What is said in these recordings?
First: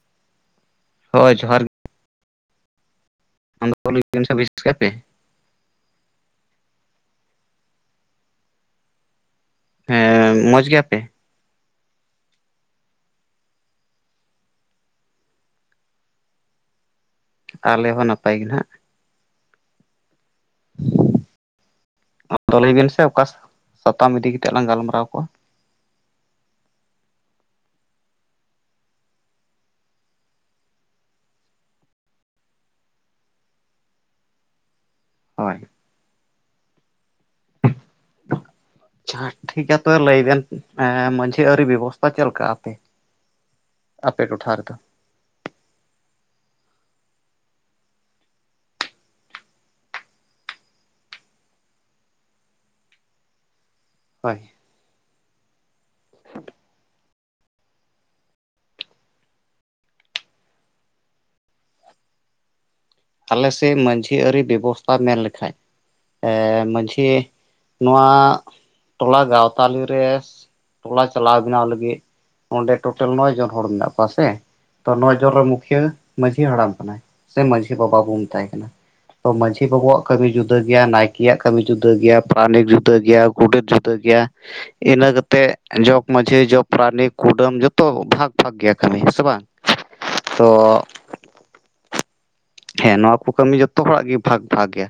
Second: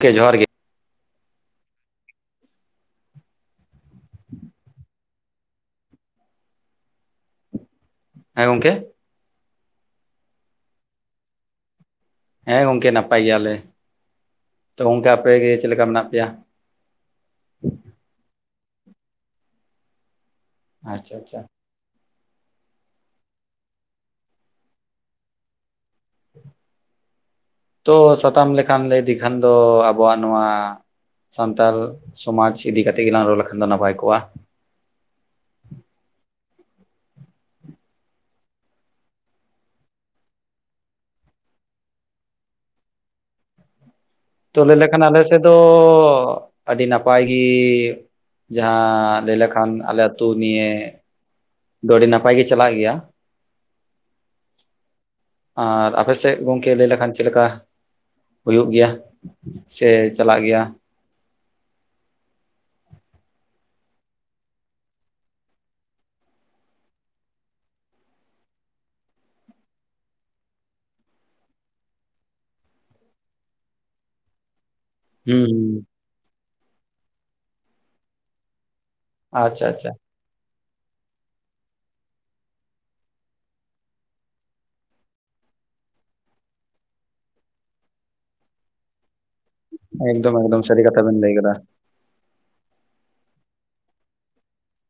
ᱜᱚᱝᱠᱮ ᱡᱚᱦᱟᱨ ᱜᱮ ᱾ ᱦᱳᱭ ᱡᱚᱦᱟᱨ ᱜᱮ [unintelligible] ᱦᱮᱸ ᱜᱚᱢᱠᱮ ᱾ ᱦᱮᱸ ᱢᱚᱸᱡᱽ ᱜᱮᱭᱟᱯᱮ! ᱦᱮᱸ ᱜᱚᱝᱠᱮ ᱱᱟᱯᱟᱭ ᱜᱮᱭᱟᱞᱮ ᱛᱚ ᱜᱚᱝᱠᱮ ᱟᱯᱮ ᱜᱮ ᱪᱮᱞᱠᱟ ᱢᱮᱱᱟᱜ ᱯᱮᱭᱟ? ᱟᱞᱮ ᱦᱚᱸ ᱱᱟᱯᱟᱭ ᱜᱮ ᱱᱟᱦᱟᱜ ᱾ ᱟᱪᱪᱷᱟ ᱟᱪᱪᱷᱟ ᱾ [unintelligible] ᱞᱟᱹᱭ ᱵᱮᱱ ᱥᱮ ᱚᱠᱟ ᱥᱟᱛᱟᱢ ᱤᱫᱤ ᱠᱟᱛᱮᱜ ᱞᱟᱝ ᱜᱟᱞᱢᱟᱨᱟᱣ ᱠᱚᱜ-ᱟ? [inaudible] ᱛᱚ ᱥᱟᱛᱟᱢ ᱞᱮᱠᱷᱟᱱ ᱞᱟᱹᱭ ᱞᱮᱠᱷᱟᱱ ᱫᱚ ᱟᱵᱚᱣᱟᱜ ᱱᱚᱣᱟ ᱥᱟᱱᱛᱟᱞ ᱥᱚᱢᱟᱡᱽ ᱤᱫᱤ ᱠᱟᱛᱮ ᱜᱮᱞᱟᱝ ᱨᱚᱲ ᱞᱮᱠᱷᱟᱱ ᱫᱚ ᱱᱟᱯᱟᱭ ᱠᱚᱜᱼᱟ ᱾ ᱦᱳᱭ [unintelligible] ᱴᱷᱤᱠ ᱜᱮᱭᱟ ᱛᱚᱵᱮ ᱞᱟᱹᱭ ᱵᱮᱱ ᱮᱸ ᱢᱟᱺᱡᱷᱤ ᱟᱹᱨᱤ ᱵᱮᱵᱚᱥᱛᱟ ᱪᱮᱞᱠᱟ ᱟᱯᱮ ᱟᱯᱮ ᱴᱚᱴᱷᱟ ᱛᱚ ᱨᱮᱫᱚ ᱞᱟᱹᱭ ᱞᱮᱠᱷᱟᱱ ᱟᱞᱮ ᱥᱮᱫ ᱫᱚ ᱟᱹᱰᱤ ᱱᱟᱯᱟᱭ ᱜᱮ ᱾ ᱡᱟᱦᱟᱸ ᱞᱟᱹᱭ ᱞᱮᱠᱷᱟᱱ ᱟᱞᱮ ᱟᱹᱛᱩ ᱱᱤᱭᱮ ᱾ ᱛᱚ ᱟᱹᱰᱤ ᱱᱟᱯᱟᱭ ᱜᱮ ᱪᱟᱞᱟᱜ ᱜᱮᱭᱟ ᱾ ᱦᱳᱭ ᱟᱨ ᱟᱯᱮ ᱥᱮᱜ ᱜᱚᱝᱠᱮ ᱞᱟᱹᱭ ᱞᱮᱠᱷᱟᱱ ᱪᱮᱞᱠᱟ? ᱦᱩᱭᱩᱜ ᱜᱮᱭᱟ ᱥᱮ ᱪᱟᱞᱟᱜ ᱜᱮᱭᱟ ᱾ ᱛᱟᱦᱚᱞᱮ ᱥᱮᱭ ᱢᱟᱺᱡᱷᱤ ᱟᱹᱨᱤ ᱵᱮᱵᱚᱥᱛᱟ ᱢᱮᱱ ᱞᱮᱠᱷᱟᱡ ᱾ ᱮᱸ ᱢᱟᱺᱡᱷᱤ ᱱᱚᱣᱟ ᱴᱚᱞᱟ ᱜᱟᱶᱛᱟᱞᱤ ᱨᱮᱥ ᱴᱚᱞᱟ ᱪᱟᱞᱟᱣ ᱵᱮᱱᱟᱣ ᱞᱟᱹᱜᱤᱫ ᱚᱸᱰᱮ ᱴᱳᱴᱮᱞ ᱱᱚᱭ ᱡᱚᱱ ᱦᱚᱲ ᱢᱮᱱᱟᱜ ᱠᱚᱣᱟ ᱥᱮ ᱾ ᱛᱚ ᱱᱚᱭ ᱡᱚᱱ ᱨᱮ ᱦᱩᱸ ᱦᱩᱸ ᱢᱩᱠᱷᱭᱤᱭᱟᱹ ᱢᱟᱺᱡᱷᱤ ᱦᱟᱲᱟᱢ ᱠᱟᱱᱟᱭ ᱥᱮ ᱢᱟᱺᱡᱷᱤ ᱵᱟᱵᱟ ᱵᱚᱱ ᱢᱮᱛᱟᱭ ᱠᱟᱱᱟ ᱾ ᱛᱚ ᱢᱟᱺᱡᱷᱤ ᱟᱪᱪᱷᱟ ᱟᱪᱪᱷᱟ ᱵᱟᱵᱟᱣᱟᱜ ᱠᱟᱹᱢᱤ ᱡᱩᱫᱟᱹ ᱜᱮᱭᱟ ᱱᱟᱭᱠᱤᱭᱟᱜ ᱠᱟᱹᱢᱤ ᱡᱩᱫᱟᱹ ᱜᱮᱭᱟ ᱯᱨᱟᱱᱤᱠ ᱡᱩᱫᱟᱹ ᱜᱮᱭᱟ ᱜᱚᱰᱮᱛ ᱡᱩᱫᱟᱹ ᱜᱮᱭᱟ ᱾ ᱤᱱᱟᱹ ᱠᱟᱛᱮᱜ ᱡᱚᱜᱽ ᱢᱟᱺᱡᱷᱤ ᱡᱚᱜᱽ ᱯᱨᱟᱱᱤᱠ ᱠᱩᱰᱟᱹᱢ ᱡᱚᱛᱚ ᱵᱷᱟᱜᱽ ᱵᱷᱟᱜᱽ ᱜᱮᱭᱟ ᱠᱟᱹᱢᱤ ᱦᱮᱸᱥᱮ ᱵᱟᱝ? ᱮᱠᱫᱚᱢ ᱛᱚ ᱮᱠᱫᱚᱢ ᱥᱟᱹᱨᱤ ᱠᱟᱛᱷᱟ ᱵᱮᱱ ᱞᱟᱹᱭ ᱠᱟᱫᱟ ᱾ ᱦᱮᱸ ᱱᱚᱣᱟ ᱠᱚ ᱠᱟᱹᱢᱤ ᱡᱚᱛᱚ ᱦᱚᱲᱟᱜ ᱜᱮ ᱵᱷᱟᱜᱽ ᱵᱷᱟᱜ ᱜᱮᱭᱟ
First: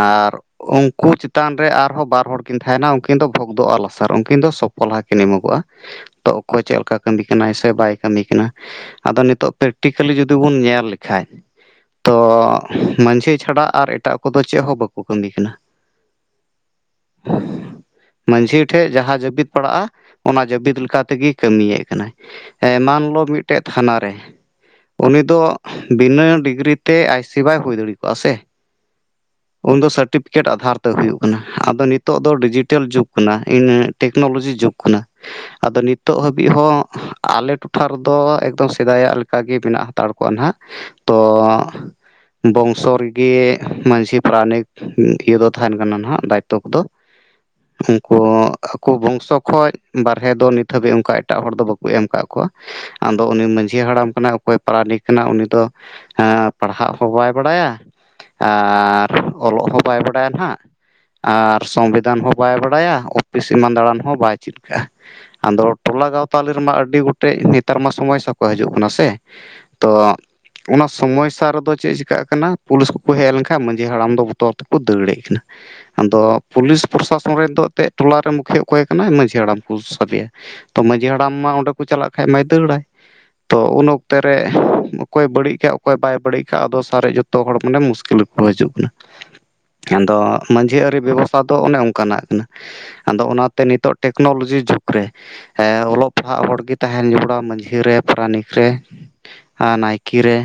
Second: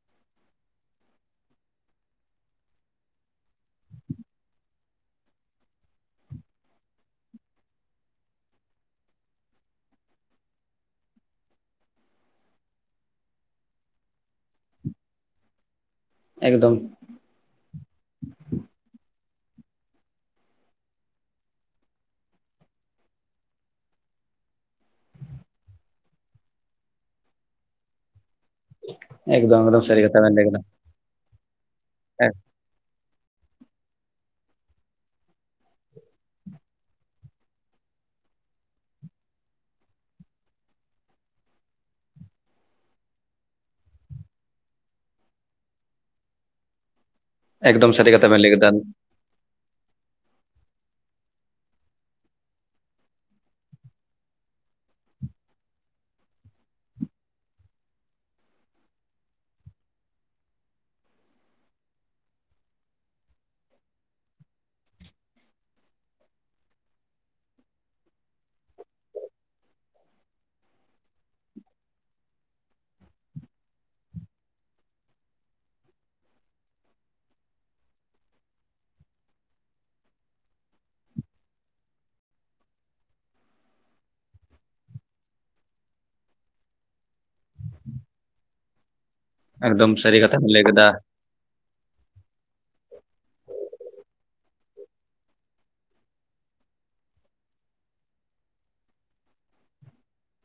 ᱟᱨ ᱩᱱᱠᱩ ᱪᱮᱛᱟᱱ ᱨᱮ ᱟᱨᱦᱚᱸ ᱵᱟᱨ ᱦᱚᱲ ᱠᱤᱱ ᱛᱟᱦᱮᱱᱟ ᱩᱱᱠᱤᱱ ᱫᱚ ᱵᱷᱚᱜᱽᱫᱚ ᱟᱨ ᱞᱟᱥᱟᱨ ᱩᱱᱠᱤᱱ ᱫᱚ ᱥᱚᱯᱚᱞᱟᱦᱟ ᱠᱤᱱ ᱮᱢᱚᱜᱚᱜᱼᱟ ᱾ ᱛᱚ ᱚᱠᱚᱭ ᱪᱮᱜ ᱞᱮᱠᱟ ᱠᱟᱹᱢᱤ ᱠᱟᱱᱟᱭ ᱥᱮ ᱵᱟᱭ ᱠᱟᱹᱢᱤ ᱠᱟᱱᱟ ᱾ ᱟᱫᱚ ᱱᱤᱛᱚᱜ ᱯᱨᱮᱠᱴᱤᱠᱮᱞᱤ ᱡᱩᱫᱤ ᱵᱚᱱ ᱧᱮᱞ ᱞᱮᱠᱷᱟᱡ ᱾ ᱛᱚ ᱢᱟᱺᱡᱷᱤ ᱪᱷᱟᱰᱟ ᱟᱨ ᱮᱴᱟᱜ ᱠᱚᱫᱚ ᱪᱮᱫ ᱦᱚᱸ ᱵᱟᱠᱚ ᱠᱟᱹᱢᱤ ᱠᱟᱱᱟ ᱾ ᱮᱠᱫᱚᱢ ᱾ [inaudible] ᱢᱟᱺᱡᱷᱤ ᱴᱷᱮᱡ ᱡᱟᱦᱟᱸ ᱡᱟᱹᱵᱤᱫ ᱯᱟᱲᱟᱜᱼᱟ ᱚᱱᱟ ᱡᱟᱹᱵᱤᱫ ᱞᱮᱠᱟ ᱞᱮᱠᱟ ᱛᱮᱜᱮᱭ ᱠᱟᱹᱢᱤᱭᱮᱜ ᱠᱟᱱᱟᱭ ᱾ ᱮᱢᱟᱱᱞᱚ ᱢᱤᱫᱴᱮᱱ ᱛᱷᱟᱱᱟ ᱨᱮ ᱩᱱᱤ ᱫᱚ ᱵᱤᱱᱟᱹ ᱰᱤᱜᱽᱨᱤ ᱛᱮ ᱟᱭ ᱥᱤ ᱵᱟᱭ ᱦᱩᱭ ᱫᱟᱲᱮ ᱠᱚᱜᱼᱟ ᱥᱮ ᱮᱠᱫᱚᱢ ᱮᱠᱫᱚᱢ ᱩᱱᱫᱚ ᱥᱟᱹᱨᱤ ᱠᱟᱛᱷᱟ ᱵᱮᱱ ᱞᱟᱹᱭ ᱥᱟᱨᱴᱤᱯᱷᱤᱠᱮᱴ ᱠᱮᱫᱟ ᱟᱫᱷᱟᱨ ᱛᱟᱹ ᱦᱩᱭᱩᱜ ᱠᱟᱱᱟ ᱟᱫᱚ ᱱᱤᱛᱚᱜ ᱫᱚ ᱰᱤᱡᱤᱴᱮᱞ ᱡᱩᱜᱽ ᱠᱟᱱᱟ ᱤᱱ ᱴᱮᱠᱱᱳᱞᱚᱡᱤ ᱡᱩᱜᱽ ᱠᱟᱱᱟ᱾ ᱟᱫᱚ ᱱᱤᱛᱚᱜ ᱦᱟᱹᱵᱤᱡ ᱦᱚᱸ ᱟᱞᱮ ᱴᱚᱴᱷᱟ ᱨᱮᱫᱚ ᱮᱠᱫᱚᱢ ᱥᱮᱫᱟᱭᱟᱜ ᱞᱮᱠᱟᱜᱮ ᱢᱮᱱᱟᱜ ᱦᱟᱛᱟᱲ ᱠᱚᱜᱣᱟ ᱦᱱᱟᱜ᱾ ᱛᱚ ᱵᱚᱝᱥᱚ ᱨᱮᱜᱤ ᱢᱟᱺᱡᱷᱤ ᱯᱟᱨᱟᱱᱤᱠ ᱤᱭᱟᱹ ᱫᱚ ᱛᱟᱦᱮᱱ ᱠᱟᱱᱟ ᱱᱟᱟᱜ ᱫᱟᱭᱤᱛᱛᱚ ᱠᱚᱫᱚ᱾ ᱮᱠᱫᱚᱢ ᱥᱟᱹᱨᱤ ᱩᱱᱠᱩ ᱠᱟᱛᱷᱟ ᱵᱮᱱ ᱞᱟᱹᱭ ᱠᱮᱫᱟ ᱟᱠᱚ ᱵᱚᱝᱥᱚ ᱠᱷᱚᱡ ᱵᱟᱨᱦᱮ ᱫᱚ ᱱᱤᱛ ᱦᱟᱹᱵᱤᱡ ᱚᱱᱠᱟ ᱮᱴᱟᱜ ᱦᱚᱲ ᱫᱚ ᱵᱟᱠᱚ ᱮᱢ ᱠᱟᱜ ᱠᱚᱣᱟ᱾ ᱟᱫᱚ ᱩᱱᱤ ᱢᱟᱺᱡᱷᱤ ᱦᱟᱲᱟᱢ ᱠᱟᱱᱟᱭ, ᱚᱠᱚᱭ ᱯᱟᱨᱟᱱᱤᱠ ᱠᱟᱱᱟᱭ ᱩᱱᱤ ᱫᱚ ᱮᱸ ᱯᱟᱲᱦᱟᱜ ᱦᱚᱸ ᱵᱟᱭ ᱵᱟᱲᱟᱭᱟ ᱟᱨ ᱚᱞᱚᱜ ᱦᱚᱸ ᱵᱟᱭ ᱵᱟᱰᱟᱭᱟ ᱱᱟᱦᱟᱜ᱾ ᱟᱨ ᱥᱚᱝᱵᱤᱫᱷᱟᱱ ᱦᱚᱸ ᱵᱟᱭ ᱵᱟᱲᱟᱭᱟ᱾ ᱚᱯᱷᱤᱥ ᱮᱢᱟᱱ ᱫᱟᱬᱟᱱ ᱦᱚᱸ ᱵᱟᱭ ᱪᱮᱫ ᱠᱟᱜ-ᱟ᱾ ᱟᱫᱚ ᱴᱚᱞᱟ ᱜᱟᱶᱛᱟᱞᱮ ᱨᱮᱢᱟ ᱟᱹᱰᱤ ᱜᱚᱴᱮᱡ ᱱᱮᱛᱟᱨ ᱢᱟ ᱥᱚᱢᱚᱭ ᱦᱤᱥᱟᱵ ᱠᱚ ᱦᱤᱡᱩᱜ ᱠᱟᱱᱟ ᱥᱮ᱾ ᱛᱚ ᱚᱱᱟ ᱥᱚᱢᱚᱭ ᱥᱟ ᱨᱮᱫᱚ ᱪᱮᱫ ᱪᱤᱠᱟᱹᱜ ᱠᱟᱱᱟ᱾ ᱯᱩᱞᱤᱥ ᱠᱚᱠᱚ ᱦᱮᱡ ᱞᱮᱱᱠᱷᱟᱱ ᱢᱟᱺᱡᱷᱤ ᱦᱟᱲᱟᱢ ᱫᱚ ᱵᱚᱛᱚᱨ ᱛᱮᱠᱚ ᱫᱟᱹᱲᱮᱜ ᱠᱟᱱᱟ᱾ ᱟᱫᱚ ᱯᱩᱞᱤᱥ ᱯᱨᱚᱥᱟᱥᱚᱱ ᱨᱮᱱ ᱫᱚ ᱮᱱᱛᱮᱫ ᱴᱚᱟᱨᱮ ᱢᱩᱠᱷᱤᱭᱟᱹ ᱚᱠᱚᱭ ᱠᱟᱱᱟᱭ ᱢᱟᱺᱡᱷᱤ ᱦᱟᱲᱟᱢ ᱠᱚ ᱥᱟᱰᱮᱭᱟ᱾ ᱛᱚ ᱢᱟᱺᱡᱷᱤ ᱦᱟᱲᱟᱢ ᱢᱟ ᱚᱸᱰᱮ ᱠᱚ ᱪᱟᱞᱟᱜ ᱠᱷᱟᱡ ᱢᱟᱹᱭ ᱫᱟᱹᱲᱟᱭ᱾ ᱛᱚ ᱩᱱ ᱚᱠᱛᱮ ᱨᱮ ᱚᱠᱚᱭ ᱵᱟᱹᱲᱤᱡ ᱠᱟᱫ ᱚᱠᱚᱭ ᱵᱟᱭ ᱵᱟᱹᱲᱤᱡ ᱠᱟᱜ ᱟᱫᱚ ᱥᱟᱦᱟᱨᱮ ᱡᱚᱛᱚ ᱦᱚᱲ ᱢᱟᱱᱮ ᱢᱩᱥᱠᱤᱞ ᱨᱮᱠᱚ ᱦᱤᱡᱩᱜ ᱮᱠᱫᱚᱢ ᱠᱟᱱᱟ᱾ ᱟᱫᱚ ᱥᱟᱹᱨᱤ ᱠᱟᱛᱷᱟ ᱵᱮᱱ ᱞᱟᱹᱭ ᱢᱟᱺᱡᱷᱤ ᱠᱮᱫᱟ ᱟᱹᱨᱤ ᱵᱮᱵᱚᱥᱛᱷᱟ ᱫᱚ ᱚᱱᱮ ᱚᱱᱠᱟᱱᱟᱜ ᱠᱟᱱᱟ᱾ ᱟᱫᱚ ᱚᱱᱟᱛᱮ ᱱᱤᱛᱚᱜ ᱴᱮᱠᱱᱳᱞᱚᱡᱤ ᱡᱩᱜᱽ ᱨᱮ ᱦᱮ ᱚᱞᱚᱜ ᱯᱟᱲᱦᱟᱜ ᱦᱚᱲᱜᱮ ᱛᱟᱦᱮᱱ ᱡᱚᱯᱲᱟᱣ ᱢᱟᱺᱡᱷᱤ ᱨᱮ, ᱯᱟᱨᱟᱱᱤᱠ ᱨᱮ᱾ ᱟᱨ ᱱᱟᱭᱠᱮ ᱨᱮ᱾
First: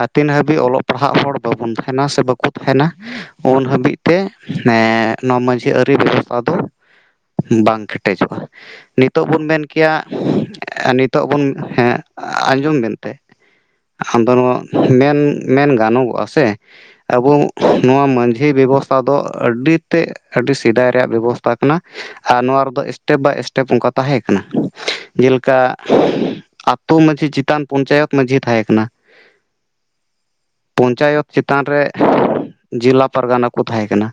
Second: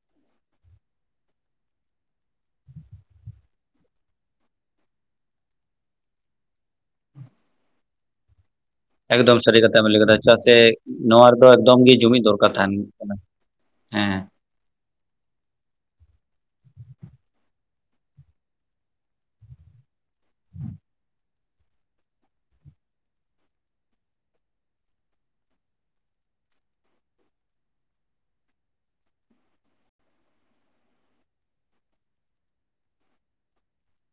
ᱟᱨ ᱛᱤᱱ ᱦᱟᱹᱵᱤᱡ ᱚᱞᱚᱜ ᱯᱟᱲᱦᱟᱜ ᱦᱚᱲ ᱵᱟᱵᱩᱱ ᱛᱟᱦᱮᱱᱟ ᱥᱮ ᱵᱟᱠᱚ ᱛᱟᱦᱮᱱᱟ᱾ ᱩᱱ ᱦᱟᱹᱵᱤᱡ ᱛᱮ ᱱᱮ ᱱᱚᱣᱟ ᱢᱟᱺᱡᱷᱤ ᱟᱹᱨᱤ ᱵᱮᱵᱚᱥᱛᱷᱟ ᱫᱚ ᱵᱟᱝ ᱠᱮᱴᱮᱡᱚᱜ-ᱟ᱾ ᱱᱤᱛᱚᱜ ᱮᱠᱫᱚᱢ ᱵᱚᱱ ᱥᱟᱹᱨᱤ ᱢᱮᱱ ᱠᱟᱛᱷᱟ ᱵᱮᱱ ᱠᱮᱭᱟ ᱞᱟᱹᱭ ᱠᱮᱫᱟ ᱪᱮᱫᱟᱜ ᱥᱮ ᱮ ᱱᱤᱛᱚᱜ ᱱᱚᱣᱟ ᱵᱚᱱ ᱨᱮᱫᱚ ᱮᱠᱫᱚᱢ ᱦᱮᱸ ᱜᱮ ᱡᱩᱢᱤᱫ ᱫᱚᱨᱠᱟᱨ ᱛᱟᱦᱮᱱ ᱟᱸᱡᱚᱢ ᱵᱮᱱᱛᱮ᱾ ᱠᱟᱱᱟ ᱦᱮᱸ ᱟᱢᱫᱚ ᱱᱚᱣᱟ ᱢᱮᱱ ᱢᱮᱱ ᱜᱟᱱᱚᱜᱚᱜᱼᱟ ᱥᱮ᱾ ᱟᱵᱚ ᱱᱚᱣᱟ ᱢᱟᱺᱡᱷᱤ ᱵᱮᱵᱚᱥᱛᱷᱟ ᱫᱚ ᱟᱹᱰᱤ ᱛᱮᱫ ᱟᱹᱰᱤ ᱥᱮᱫᱟᱭ ᱨᱮᱭᱟᱜ ᱵᱮᱵᱚᱥ ᱛᱟ ᱠᱟᱱᱟ ᱟᱨ ᱱᱚᱣᱟ ᱨᱮᱫᱚ ᱥᱴᱮᱯ ᱵᱟᱭ ᱥᱴᱮᱯ ᱚᱱᱠᱟ ᱛᱟᱦᱮᱸ ᱠᱟᱱᱟ᱾ ᱡᱮᱞᱮᱠᱟ ᱟᱛᱳ ᱢᱟᱺᱡᱷᱤ ᱪᱮᱛᱟᱱ ᱯᱚᱧᱪᱟᱭᱮᱛ ᱢᱟᱺᱡᱷᱤ ᱛᱟᱦᱮᱸ ᱠᱟᱱᱟ᱾ ᱯᱚᱧᱪᱟᱭᱚᱛ ᱪᱮᱛᱟᱱ ᱨᱮ ᱡᱮᱞᱟ ᱯᱟᱨᱜᱟᱱᱟ ᱠᱚ ᱛᱟᱦᱮᱸ ᱠᱟᱱᱟ᱾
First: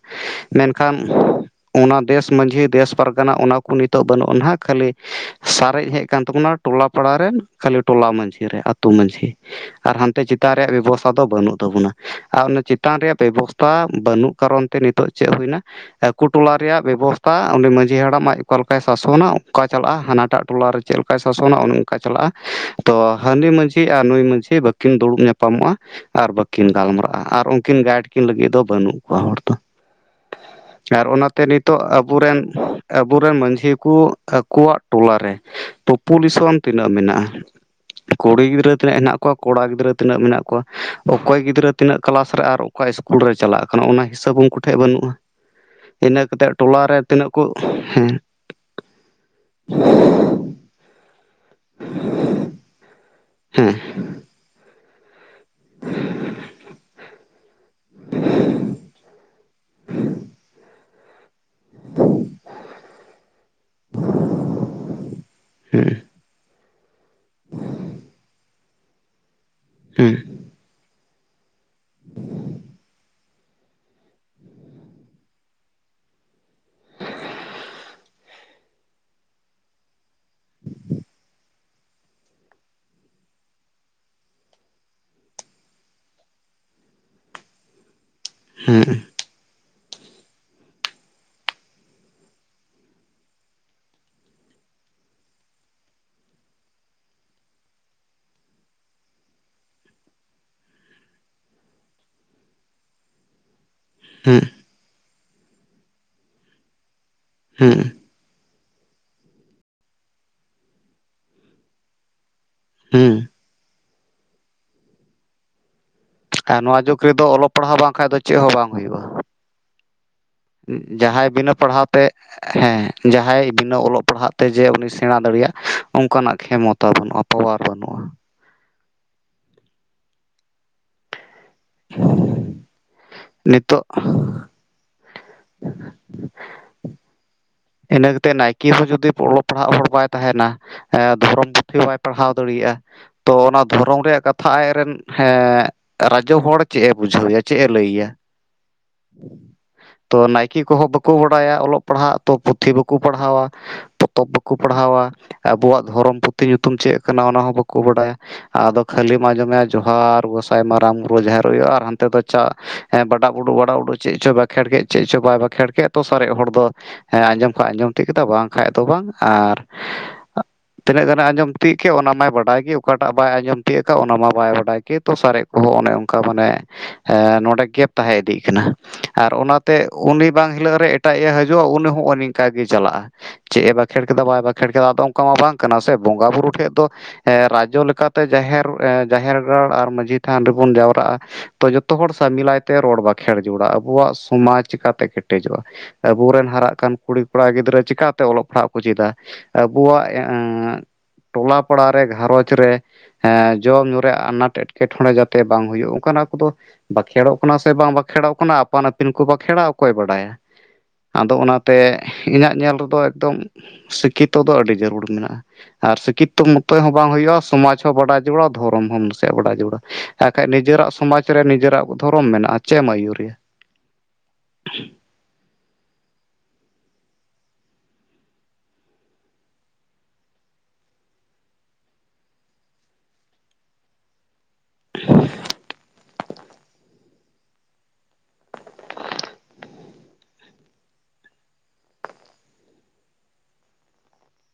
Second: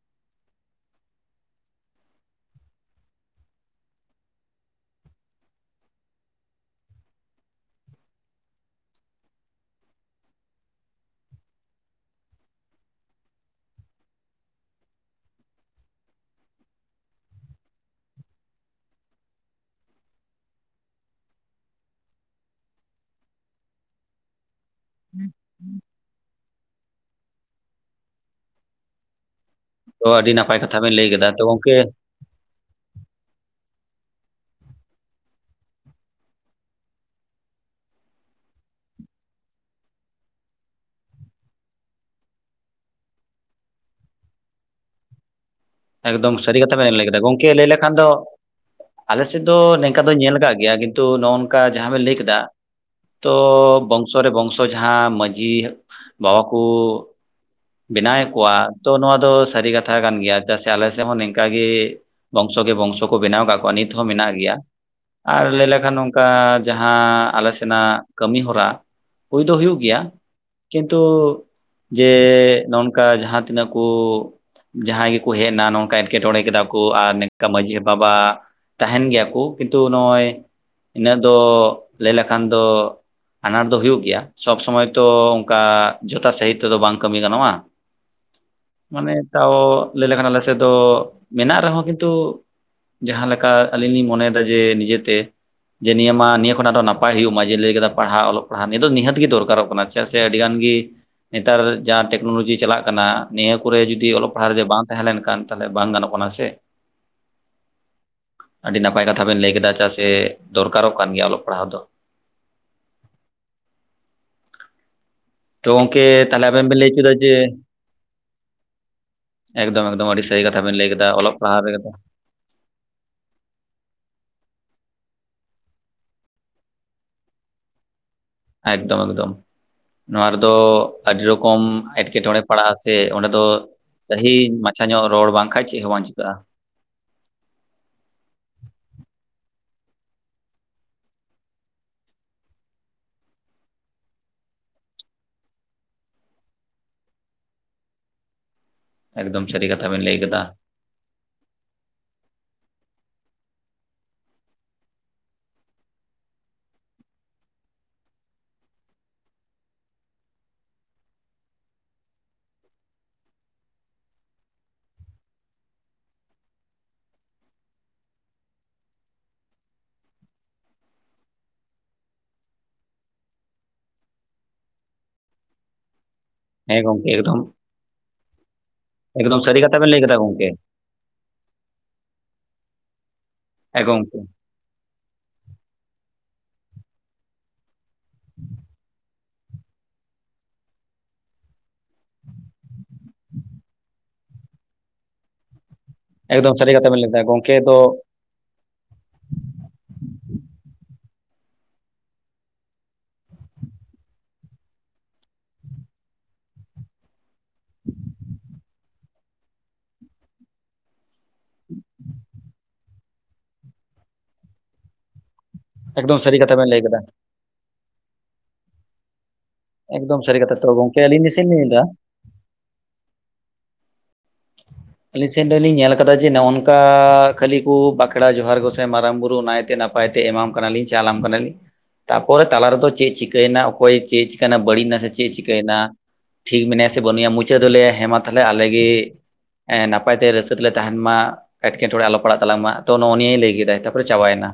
ᱢᱮᱱᱠᱷᱟᱱ ᱚᱱᱟ ᱫᱮᱥ ᱢᱟᱺᱡᱷᱤ, ᱫᱮᱥ ᱯᱟᱨᱜᱟᱱᱟ ᱚᱱᱟᱠᱚ ᱱᱤᱛᱚᱜ ᱵᱟᱹᱱᱩᱜ-ᱟ ᱱᱟᱦᱱᱟᱜ, ᱠᱷᱟᱹᱞᱤ ᱥᱟᱨᱮᱡ ᱦᱮᱡ ᱟᱠᱟᱱ ᱛᱟᱵᱚᱱᱟ ᱴᱚᱞᱟ ᱯᱟᱲᱟᱨᱮᱱ ᱠᱷᱟᱹᱞᱤ ᱴᱚᱞᱟ ᱢᱟᱺᱡᱷᱤ ᱨᱮ ᱟᱹᱛᱩᱳ ᱢᱟᱺᱡᱷᱤ ᱟᱨ ᱦᱟᱱᱛᱮ ᱪᱮᱛ ᱛᱟ ᱨᱮᱭᱟᱜ ᱵᱮᱵᱚᱥᱛᱷᱟ ᱫᱚ ᱵᱟᱹᱱᱩᱜ ᱛᱟᱵᱚᱱᱟ᱾ ᱟᱨ ᱚᱱᱟ ᱪᱮᱛᱟᱱ ᱨᱮᱭᱟᱜ ᱵᱮᱵᱚᱥᱛᱷᱟ ᱵᱟᱹᱱᱩᱜ ᱠᱟᱨᱚᱱ ᱛᱮ ᱱᱤᱛᱚᱜ ᱪᱮᱫ ᱦᱩᱭᱱᱟ ᱟᱠᱚ ᱴᱚᱞᱟ ᱨᱮᱭᱟᱜ ᱵᱮᱵᱚᱥᱛᱟ ᱩᱱᱤ ᱢᱟᱺᱡᱷᱤ ᱦᱟᱲᱟᱢ ᱟᱡ ᱚᱠᱟ ᱞᱮᱠᱟᱭ ᱥᱟᱥᱚᱱᱟ ᱚᱴᱚᱱᱠᱟ ᱪᱟᱞᱟᱜᱼᱟ᱾ ᱦᱟᱱᱟᱴᱟᱜ ᱴᱚᱞᱟᱨᱮ ᱪᱮᱫ ᱞᱮᱠᱟᱭ ᱥᱟᱥᱚᱱᱟ ᱚᱱᱮ ᱚᱱᱠᱟ ᱪᱟᱞᱟᱜ-ᱟ᱾ ᱛᱚ ᱦᱟᱹᱱᱤ ᱢᱟᱺᱡᱷᱤ ᱟᱨ ᱱᱩᱭ ᱢᱟᱺᱡᱷᱤ ᱵᱟᱠᱤ ᱠᱤᱱ ᱫᱩᱲᱩᱵ ᱧᱟᱯᱟᱢᱚᱜ-ᱟ ᱟᱨ ᱵᱟᱠᱤᱱ ᱜᱟᱞᱢᱟᱨᱟᱜ-ᱟ ᱟᱨ ᱩᱱᱠᱤᱱ ᱜᱟᱭᱤᱰ ᱠᱤᱱ ᱞᱟᱹᱜᱤᱫ ᱫᱚ ᱵᱟᱹᱱᱩᱜ ᱠᱚᱣᱟ ᱦᱚᱲ ᱫᱚ᱾ ᱛᱚ ᱟᱹᱰᱤ ᱱᱟᱯᱟᱭ ᱠᱟᱛᱷᱟ ᱵᱮᱱ ᱞᱟᱹᱭ ᱠᱮᱫᱟ᱾ ᱛᱚ ᱜᱚᱝᱠᱮ ᱟᱵᱩᱨᱮᱱ ᱟᱵᱩᱨᱮᱱ ᱢᱟᱡᱷᱤ ᱠᱚ ᱟᱠᱚᱣᱟᱜ ᱴᱚᱞᱟᱨᱮ ᱯᱚᱯᱩᱞᱮᱥᱚᱱ ᱛᱤᱱᱟᱹᱜ ᱢᱮᱱᱟᱜ-ᱟ᱾ ᱠᱩᱲᱤ ᱜᱤᱫᱽᱨᱟᱹ ᱛᱤᱱᱟᱹᱜ ᱦᱮᱱᱟᱜ ᱠᱚᱣᱟ, ᱠᱚᱲᱟ ᱜᱤᱫᱽᱟᱹ ᱛᱤᱱᱟᱹᱜ ᱢᱮᱱᱟᱜ ᱠᱚᱣᱟ᱾ ᱚᱠᱚᱭ ᱜᱤᱫᱽᱨᱟᱹ ᱛᱤᱱᱟᱹᱜ ᱠᱞᱟᱥ ᱨᱮ ᱟᱨ ᱚᱠᱟ ᱤᱥᱠᱩᱞ ᱨᱮ ᱪᱟᱞᱟᱜ ᱠᱟᱱᱟ ᱚᱱᱟ ᱦᱤᱥᱟᱹᱵᱽ ᱩᱱᱠᱩ ᱴᱷᱮᱱ ᱵᱟᱹᱱᱩᱜ-ᱟ᱾ ᱮᱠᱫᱚᱢ ᱥᱟᱹᱨᱤ ᱠᱟᱛᱷᱟ ᱵᱮᱱ ᱞᱟᱹᱭ ᱠᱮᱫᱟ᱾ ᱜᱚᱢᱠᱮ ᱠᱚ ᱞᱟᱹᱭ ᱞᱮᱠᱷᱟᱱ ᱫᱚ ᱦᱮᱸ ᱟᱞᱮᱥᱮᱫ ᱫᱚ ᱱᱮᱝᱠᱟ ᱫᱚᱧ ᱧᱮᱞ ᱠᱟᱜ ᱜᱮᱭᱟ᱾ ᱠᱤᱱ ᱛᱚ ᱱᱚᱝᱠᱟ ᱡᱟᱦᱟᱸ ᱵᱮᱱ ᱞᱟᱹᱭ ᱠᱮᱫᱟ ᱛᱚ ᱦᱮᱸ ᱵᱚᱝᱥᱚ ᱨᱮ ᱵᱚᱝᱥᱚ ᱛᱚ ᱡᱟᱦᱟᱸ ᱢᱟᱺᱡᱷᱤ ᱵᱟᱵᱟ ᱠᱚ ᱵᱮᱱᱟᱣ ᱠᱚᱣᱟ ᱛᱚ ᱱᱚᱣᱟ ᱫᱚ ᱥᱟᱹᱨᱤ ᱠᱟᱛᱷᱟ ᱠᱟᱱ ᱜᱮᱭᱟ᱾ ᱪᱮᱫᱟᱜ ᱥᱮ ᱟᱞᱮ ᱥᱮᱫ ᱦᱚᱸ ᱱᱮᱝ ᱠᱟᱜᱮ ᱵᱚᱝᱥᱚ ᱠᱮ ᱵᱚᱝᱥᱚ ᱠᱚ ᱵᱮᱱᱟᱣ ᱟᱠᱟᱫ ᱠᱚᱣᱟ᱾ ᱱᱤᱛ ᱦᱚᱸ ᱢᱮᱱᱟᱜ ᱜᱮᱭᱟ᱾ ᱟᱨ ᱞᱟᱹᱭ ᱦᱮᱸ ᱞᱮᱠᱷᱟᱱ ᱱᱚᱝᱠᱟ ᱡᱟᱦᱟᱸ ᱟᱞᱮ ᱥᱮᱱᱟᱜ ᱠᱟᱹᱢᱤ ᱦᱚᱨᱟ ᱦᱩᱭ ᱫᱚ ᱦᱩᱭᱩᱜ ᱜᱮᱭᱟ ᱦᱮᱸ ᱾ ᱠᱤᱱᱛᱩ ᱡᱮ ᱱᱚᱜ-ᱚᱱᱠᱟ ᱡᱟᱦᱟᱸ ᱛᱤᱱᱟᱹᱜ ᱠᱚ ᱡᱟᱦᱟᱸᱭ ᱜᱮ ᱠᱚ ᱦᱮᱡ ᱮᱱᱟ ᱱᱚᱝᱠᱟ ᱮᱴᱠᱮᱴᱚᱬᱮ ᱠᱮᱫᱟ ᱠᱚ ᱟᱨ ᱱᱤᱝᱠᱟ ᱢᱟᱺᱡᱷᱤ ᱵᱟᱵᱟ ᱛᱟᱦᱮᱱ ᱜᱮᱭᱟ ᱠᱚ ᱠᱤᱱᱛᱩ ᱱᱚᱜ-ᱚᱭ ᱤᱱᱟᱹᱜ ᱫᱚ ᱞᱟᱹᱭ ᱞᱮᱠᱷᱟᱱ ᱫᱚ ᱟᱱᱟᱴ ᱫᱚ ᱦᱩᱭᱩᱜ ᱜᱮᱭᱟ ᱥᱚᱵᱽ ᱥᱚᱢᱚᱭ ᱛᱚ ᱚᱱᱠᱟ ᱡᱚᱛᱷᱟᱛ ᱥᱟᱺᱦᱤᱡ ᱛᱮ ᱫᱚ ᱵᱟᱝ ᱠᱟᱹᱢᱤ ᱜᱟᱱᱚᱜ-ᱟ ᱦᱮᱸ ᱾ [inaudible] ᱢᱟᱱᱮ ᱛᱟᱣ ᱞᱟᱹᱭ ᱞᱮᱠᱷᱟᱱ ᱟᱞᱮ ᱥᱮᱫ ᱫᱚ ᱢᱮᱱᱟᱜ ᱨᱮᱦᱚᱸ ᱠᱤᱱᱛᱩ ᱡᱟᱦᱟᱸ ᱞᱮᱠᱟ ᱟᱞᱤᱧ ᱞᱤᱧ ᱢᱚᱱᱮᱭᱮᱫᱟ ᱡᱮ ᱱᱤᱡᱮᱛᱮ ᱡᱮ ᱱᱤᱭᱟᱹ ᱢᱟ ᱱᱤᱭᱟᱹ ᱠᱷᱚᱱ ᱟᱨᱚ ᱱᱟᱯᱟᱭ ᱦᱩᱭᱩᱜ ᱢᱟ ᱡᱮ, ᱞᱟᱹᱭ ᱠᱮᱫᱟ ᱯᱟᱲᱦᱟᱣ ᱚᱞᱚᱜ ᱯᱟᱲᱦᱟᱣ ᱱᱤᱭᱟᱹ ᱫᱚ ᱱᱤᱦᱟᱹᱛ ᱜᱮ ᱫᱚᱨᱠᱟᱨᱚᱜ ᱠᱟᱱᱟ ᱾ ᱪᱮᱫᱟᱜ ᱥᱮ ᱟᱹᱰᱤᱜᱟᱱ ᱜᱮ ᱱᱮᱛᱟᱨ ᱡᱟᱦᱟᱸ ᱴᱮᱠᱱᱳᱞᱳᱡᱤ ᱪᱟᱞᱟᱜ ᱠᱟᱱᱟ ᱱᱤᱭᱟᱹ ᱠᱚᱨᱮ ᱡᱩ ᱫᱤ ᱚᱞᱚᱜ ᱦᱮᱸ ᱯᱟᱲᱦᱟᱣ ᱨᱮ ᱵᱟᱝ ᱛᱟᱦᱮᱸ ᱞᱮᱱ ᱠᱷᱟᱱ ᱛᱟᱦᱚᱞᱮ ᱵᱟᱝ ᱜᱟᱱᱚᱜ ᱠᱟᱱᱟ ᱥᱮ ᱾ ᱦᱩᱸᱜ ᱾ ᱟᱹᱰᱤ ᱱᱟᱯᱟᱭ ᱠᱟᱛᱷᱟ ᱵᱮᱱ ᱞᱟᱹᱭ ᱠᱮᱫᱟ ᱪᱮᱫᱟᱜ ᱥᱮ ᱫᱚᱨᱠᱟᱨᱚᱜ ᱠᱟᱱ ᱜᱮᱭᱟ ᱚᱞᱚᱜ ᱯᱟᱲᱦᱟᱣ ᱫᱚ ᱾ ᱦᱩᱸ ᱾ ᱛᱚ ᱜᱚᱝᱠᱮ ᱛᱟᱦᱚᱞᱮ ᱟᱨ ᱟᱵᱮᱱ ᱵᱮᱱ ᱱᱚᱣᱟ ᱞᱟᱹᱭ ᱡᱩᱜᱽ ᱦᱚᱪᱚᱭᱮᱫᱟ ᱨᱮᱫᱚ ᱡᱮ ᱚᱞᱚᱜ ᱯᱟᱲᱦᱟᱣ ᱵᱟᱝᱠᱟᱡ ᱫᱚ ᱪᱮᱫ ᱦᱚᱸ ᱵᱟᱝ ᱦᱩᱭᱩᱜ-ᱟ ᱾ ᱮᱠᱫᱚᱢ ᱮᱠᱫᱚᱢ ᱟᱹᱰᱤ ᱥᱟᱹᱨᱤ ᱠᱟᱛᱷᱟ ᱵᱮᱱ ᱞᱟᱹᱭ ᱠᱮᱫᱟ ᱚᱞᱚᱜ ᱵᱤᱱᱟᱹ ᱯᱟᱲᱦᱟᱣ ᱨᱮᱜᱮ ᱫᱚ ᱛᱮ ᱦᱮᱸ ᱡᱟᱦᱟᱸᱭ ᱵᱤᱱᱟᱹ ᱚᱞᱚᱜ ᱯᱟᱲᱦᱟᱜ ᱛᱮ ᱡᱮ ᱩᱱᱤ ᱥᱮᱬᱟ ᱫᱟᱲᱮᱭᱟᱜ-ᱟ ᱚᱱᱠᱟᱱᱟᱜ ᱠᱷᱮᱢᱚᱛᱟ ᱵᱟᱹᱱᱩᱜ-ᱟ ᱾ ᱯᱟᱣᱟᱨ ᱵᱟᱹᱱᱩᱜ-ᱟ ᱾ ᱮᱠᱫᱚᱢ ᱮᱠᱫᱚᱢ ᱾ [inaudible] ᱱᱚᱣᱟ ᱨᱮᱫᱚ ᱟᱹᱰᱤ ᱨᱚᱠᱚᱢ ᱮᱴᱠᱮᱴᱚᱬᱮ ᱯᱟᱲᱟᱜ-ᱟ ᱥᱮ ᱚᱸᱰᱮ ᱫᱚ ᱱᱤᱛᱚᱜ ᱥᱟᱹᱦᱤ ᱢᱟᱪᱷᱟ ᱧᱚᱜ ᱨᱚᱲ ᱵᱟᱝᱠᱷᱟᱡ ᱪᱮᱫ ᱦᱚᱸ ᱵᱟᱝ ᱪᱤᱠᱟᱹᱜ-ᱟ ᱾ ᱤᱱᱟᱹ ᱠᱟᱛᱮᱫ ᱱᱟᱭᱠᱮ ᱦᱚᱸ ᱡᱩᱫᱤ ᱚᱞᱚᱜ ᱯᱟᱲᱦᱟᱜ ᱦᱚᱲ ᱵᱟᱭ ᱛᱟᱦᱮᱱᱟ ᱮ ᱫᱷᱚᱨᱚᱢ ᱯᱩᱛᱷᱤ ᱦᱚᱸ ᱵᱟᱭ ᱯᱟᱲᱦᱟᱣ ᱫᱟᱲᱮᱭᱟᱜ-ᱟ ᱾ ᱛᱚ ᱚᱱᱟ ᱫᱷᱚᱨᱚᱢ ᱨᱮᱭᱟᱜ ᱠᱟᱛᱷᱟ ᱟᱡ ᱨᱮᱱ ᱦᱮᱸ ᱨᱟᱡᱚ ᱦᱚᱲ ᱪᱮᱫ ᱮ ᱵᱩᱡᱷᱟᱹᱣ ᱮᱭᱟ ᱪᱮᱫ ᱮ ᱞᱟᱹᱭ ᱟᱭᱟ ᱾ ᱮᱠᱫᱚᱢ ᱥᱟᱹᱨᱤ ᱠᱟᱛᱷᱟ ᱵᱮᱱ [inaudible] ᱞᱟᱹᱭ ᱛᱚ ᱠᱟᱫᱟ ᱱᱟᱭᱠᱮ ᱠᱚᱦᱚᱸ ᱵᱟᱠᱚ ᱵᱟᱲᱟᱭᱟ ᱚᱞᱚᱜ ᱯᱟᱲᱦᱟᱜ ᱛᱚ ᱯᱩᱛᱷᱤ ᱵᱟᱠᱚ ᱯᱟᱲᱦᱟᱣᱟ ᱾ ᱯᱚᱛᱚᱵ ᱵᱟᱠᱚ ᱯᱟᱲᱦᱟᱣᱟ, ᱟᱵᱚᱣᱟᱜ ᱫᱷᱚᱨᱚᱢ ᱯᱩᱛᱷᱤ ᱧᱩᱛᱩᱢ ᱪᱮᱫ ᱠᱟᱱᱟ ᱚᱱᱟᱦᱚᱸ ᱵᱟᱠᱚ ᱵᱟᱰᱟᱭᱟ ᱾ ᱟᱫᱚ ᱠᱷᱟᱹᱞᱤᱢ ᱟᱸᱡᱚᱢ ᱮᱭᱟ ᱡᱚᱦᱟᱨ ᱜᱚᱸᱥᱟᱭ ᱢᱟᱨᱟᱝ ᱵᱩᱨᱩ ᱡᱟᱦᱮᱨ ᱟᱭᱳ ᱟᱨ ᱦᱟᱱᱛᱮ ᱫᱚ ᱪᱟᱜ ᱦᱮᱸ ᱵᱟᱰᱟᱜ ᱵᱩᱰᱩᱜ ᱵᱟᱰᱟᱜ ᱵᱩᱰᱩᱜ ᱪᱮᱫ ᱪᱚ ᱵᱟᱸᱠᱷᱮᱲᱠ ᱪᱮᱫ ᱪᱚ ᱵᱟᱭ ᱵᱟᱠᱷᱮᱲ ᱠᱮᱫ ᱛᱚ ᱥᱟᱨᱮᱡ ᱦᱚᱲ ᱫᱚ ᱦᱮᱸ ᱟᱸᱡᱚᱢ ᱠᱷᱟᱡ ᱟᱸᱡᱚᱢ ᱛᱤᱭᱟᱹᱜ ᱠᱮᱫᱟ ᱵᱟᱝ ᱠᱷᱟᱡ ᱫᱚ ᱵᱟᱝ ᱟᱨ [inaudible] ᱛᱤᱱᱟᱹᱜ ᱜᱟᱱᱮ ᱟᱸᱡᱚᱢ ᱛᱤᱭᱟᱹᱜ ᱠᱮᱫ ᱚᱱᱟ ᱢᱟᱭ ᱵᱟᱰᱟᱭ ᱜᱮ ᱚᱠᱟᱴᱟᱜ ᱵᱟᱭ ᱟᱸᱡᱚᱢ ᱛᱤᱭᱟᱹᱜ ᱟᱠᱟᱫ ᱚᱱᱟ ᱢᱟ ᱵᱟᱭ ᱵᱟᱰᱟᱭ ᱠᱮ ᱛᱚ ᱥᱟᱨᱮᱡ ᱠᱚᱦᱚᱸ ᱚᱱᱮ ᱚᱱ ᱠᱟ ᱢᱟᱱᱮ ᱦᱮᱸ ᱜᱚᱝᱠᱮ ᱮᱠᱫᱚᱢ ᱮᱸᱻ ᱱᱚᱰᱮ ᱜᱮᱯ ᱛᱟᱦᱮᱸ ᱤᱫᱤᱜ ᱠᱟᱱᱟ ᱾ ᱟᱨ ᱮᱠᱫᱚᱢ ᱥᱟᱹᱨᱤ ᱠᱟᱛᱷᱟ ᱚᱱᱟᱛᱮ ᱵᱮᱱ ᱞᱟᱹᱭ ᱠᱟᱫᱟ ᱩᱱᱤ ᱜᱚᱝᱠᱮ ᱵᱟᱝ ᱦᱤᱞᱳᱜ ᱨᱮ ᱮᱴᱟᱜ ᱤᱜ ᱮ ᱦᱤᱡᱩᱜ-ᱟ ᱩᱱᱤ ᱱᱚᱜ-ᱚ ᱱᱤᱝᱠᱟ ᱜᱮ ᱪᱟᱞᱟᱜ-ᱟ ᱪᱮᱫ ᱮ ᱦᱮᱸ ᱵᱟᱠᱷᱮᱲ ᱜᱚᱝᱠᱮ ᱠᱮᱫᱟ ᱵᱟᱭ ᱵᱟᱸᱠᱷᱮᱲ ᱠᱮᱫᱟ ᱟᱫᱚ ᱚᱱᱠᱟ ᱢᱟ ᱵᱟᱝ ᱠᱟᱱᱟ ᱥᱮ ᱵᱚᱸᱜᱟ ᱵᱩᱨᱩ ᱴᱷᱮᱡ ᱫᱚ ᱮ ᱨᱟᱡᱽᱡᱚ ᱞᱮᱠᱟᱛᱮ ᱡᱟᱦᱮᱨ ᱮᱸ ᱡᱟᱦᱮᱨ ᱜᱟᱲ ᱟᱨ ᱢᱟᱺᱡᱷᱤ ᱛᱷᱟᱱ ᱨᱮᱵᱚᱱ ᱡᱟᱣᱨᱟᱜ-ᱟ ᱾ ᱛᱚ ᱡᱚᱛᱚ ᱦᱚᱲ ᱥᱟᱢᱤᱞᱟᱭ ᱛᱮ ᱨᱚᱲ ᱵᱟᱸᱠᱷᱮᱲ ᱡᱩᱲᱟᱜ-ᱟ ᱵᱚᱣᱟᱜ ᱥᱚᱢᱟᱡᱽ ᱪᱤᱠᱟᱛᱮ ᱠᱮᱴᱮᱡᱚᱜ-ᱟ ᱾ ᱮᱠᱫᱚᱢ ᱥᱟᱹᱨᱤ ᱠᱟᱛᱷᱟ ᱵᱮᱱ ᱞᱟᱹᱭ ᱮᱫᱟ ᱜᱚᱝᱠᱮ ᱫᱚ ᱚᱱᱟ ᱛᱮ ᱚᱞᱚᱜ ᱯᱟᱲᱦᱟᱜ ᱠᱚ ᱪᱮᱫᱟ ᱾ ᱟᱵᱚᱣᱟᱜ ᱮᱸᱜ ᱴᱚᱞᱟ ᱯᱟᱲᱟ ᱨᱮ ᱜᱷᱟᱸᱨᱚᱸᱡᱽ ᱨᱮ ᱮᱸ ᱡᱚᱢ ᱧᱩ ᱨᱮ ᱟᱱᱟᱴ ᱮᱴᱠᱮᱴᱚᱬᱮ ᱡᱟᱛᱮ ᱵᱟᱝ ᱦᱩᱭᱩᱜ ᱚᱱᱠᱟᱱᱟᱜ ᱠᱚᱫᱚ ᱵᱟᱸᱠᱷᱮᱲᱚᱜ ᱠᱟᱱᱟ ᱥᱮ ᱵᱟᱝ ᱵᱟᱸᱠᱷᱮᱲᱚᱜ ᱠᱟᱱᱟ ᱟᱯᱟᱱ ᱟᱹᱯᱤᱱ ᱠᱚ ᱵᱟᱸᱠᱷᱮᱲᱟ ᱚᱠᱚᱭ ᱵᱟᱰᱟᱭᱟ ᱾ [inaudible] ᱟᱫᱚ ᱚᱱᱟ ᱛᱮ ᱤᱧᱟᱹᱜ ᱧᱮᱞ ᱨᱮᱫᱚ ᱮᱠᱫᱚᱢ ᱥᱤᱠᱠᱷᱤᱛᱚ ᱫᱚ ᱟᱹᱰᱤ ᱡᱟᱹᱨᱩᱲ ᱢᱮᱱᱟᱜ-ᱟ ᱾ ᱟᱨ ᱮᱠᱫᱚᱢ ᱥᱟᱹᱨᱤ ᱥᱤᱠᱠᱷᱤᱛᱚ ᱠᱟᱛᱷᱟ ᱵᱮᱱ ᱢᱚᱛᱚ ᱞᱟᱹᱭ ᱦᱚᱸ ᱠᱟᱫᱟ ᱵᱟᱝ ᱦᱩᱭᱩᱜ-ᱟ ᱥᱚᱢᱟᱡᱽ ᱦᱚᱸ ᱵᱟᱰᱟᱭ ᱡᱟᱨᱩᱲᱟ ᱫᱷᱚᱨᱚᱢ ᱦᱚᱸ ᱱᱟᱥᱮᱭᱟᱜ ᱵᱟᱰᱟᱭ ᱡᱟᱨᱩᱲᱟ ᱾ ᱮᱠᱫᱚᱢ ᱦᱟᱸᱜ ᱥᱟᱹᱨᱤ ᱠᱷᱟᱡ ᱠᱟᱛᱷᱟ ᱛᱚ ᱱᱤᱡᱮᱨᱟᱜ ᱜᱚᱝᱠᱮ ᱟᱹᱞᱤᱧ ᱥᱚᱢᱟᱡᱽ ᱱᱟᱥᱮ ᱨᱮ ᱞᱤᱧ ᱞᱟᱹᱭᱫᱟ ᱱᱤᱡᱮᱨᱟᱜ ᱫᱷᱚᱨᱚᱢ ᱢᱮᱱᱟᱜ-ᱟ ᱪᱮᱫ ᱮᱢ ᱟᱭᱩᱨᱮᱭᱟ ᱾ [inaudible] ᱟᱹᱞᱤᱧ ᱥᱮᱱ ᱨᱮᱞᱤᱧ ᱧᱮᱞ ᱠᱟᱫᱟ ᱡᱮ ᱱᱚᱜ ᱚᱝᱠᱟ ᱠᱷᱟᱹᱞᱤ ᱠᱚ ᱵᱟᱸᱠᱷᱮᱲᱟ ᱡᱚᱦᱟᱨ ᱜᱚᱥᱟᱭ ᱢᱟᱨᱟᱝ ᱵᱩᱨᱩ ᱱᱟᱭᱛᱮ ᱱᱟᱯ ᱱᱟᱯᱟᱭ ᱛᱮ ᱮᱢᱟᱢ ᱠᱟᱱᱟᱞᱤᱧ ᱪᱟᱞᱟᱢ ᱠᱟᱱᱟᱞᱤᱧ ᱛᱟᱯᱚᱨᱮ ᱛᱟᱞᱟ ᱨᱮᱫᱚ ᱪᱮᱫ ᱪᱤᱠᱟᱹᱭᱮᱱᱟ ᱚᱠᱚᱭ ᱪᱮᱫ ᱵᱟᱹᱲᱤᱡ ᱱᱟ ᱥᱮ ᱪᱮᱫ ᱪᱤᱠᱟᱹᱭᱮᱱᱟ ᱴᱷᱤᱠ ᱢᱮᱱᱟᱭᱟ ᱥᱮ ᱵᱟᱹᱱᱩᱭᱟ ᱢᱩᱪᱟᱹᱫ ᱫᱚᱭ ᱞᱟᱹᱭᱟ ᱦᱮᱸ ᱢᱟ ᱛᱟᱦᱚᱞᱮ ᱟᱞᱮᱜᱮ ᱮᱻ ᱱᱟᱯᱟᱭ ᱛᱮ ᱨᱟᱹᱥᱠᱟᱹ ᱛᱮᱞᱮ ᱛᱟᱦᱮᱱ ᱢᱟ᱾ ᱮᱴᱠᱮᱴᱚᱬᱮ ᱟᱞᱚ ᱯᱟᱲᱟᱜ ᱛᱟᱞᱮᱢᱟ ᱛᱚ ᱱᱚᱜ ᱱᱤᱭᱟᱹᱭ ᱞᱟᱹᱭ ᱠᱮᱫᱟᱭ ᱛᱟᱯᱚᱨᱮ ᱪᱟᱵᱟᱭᱮᱱᱟ,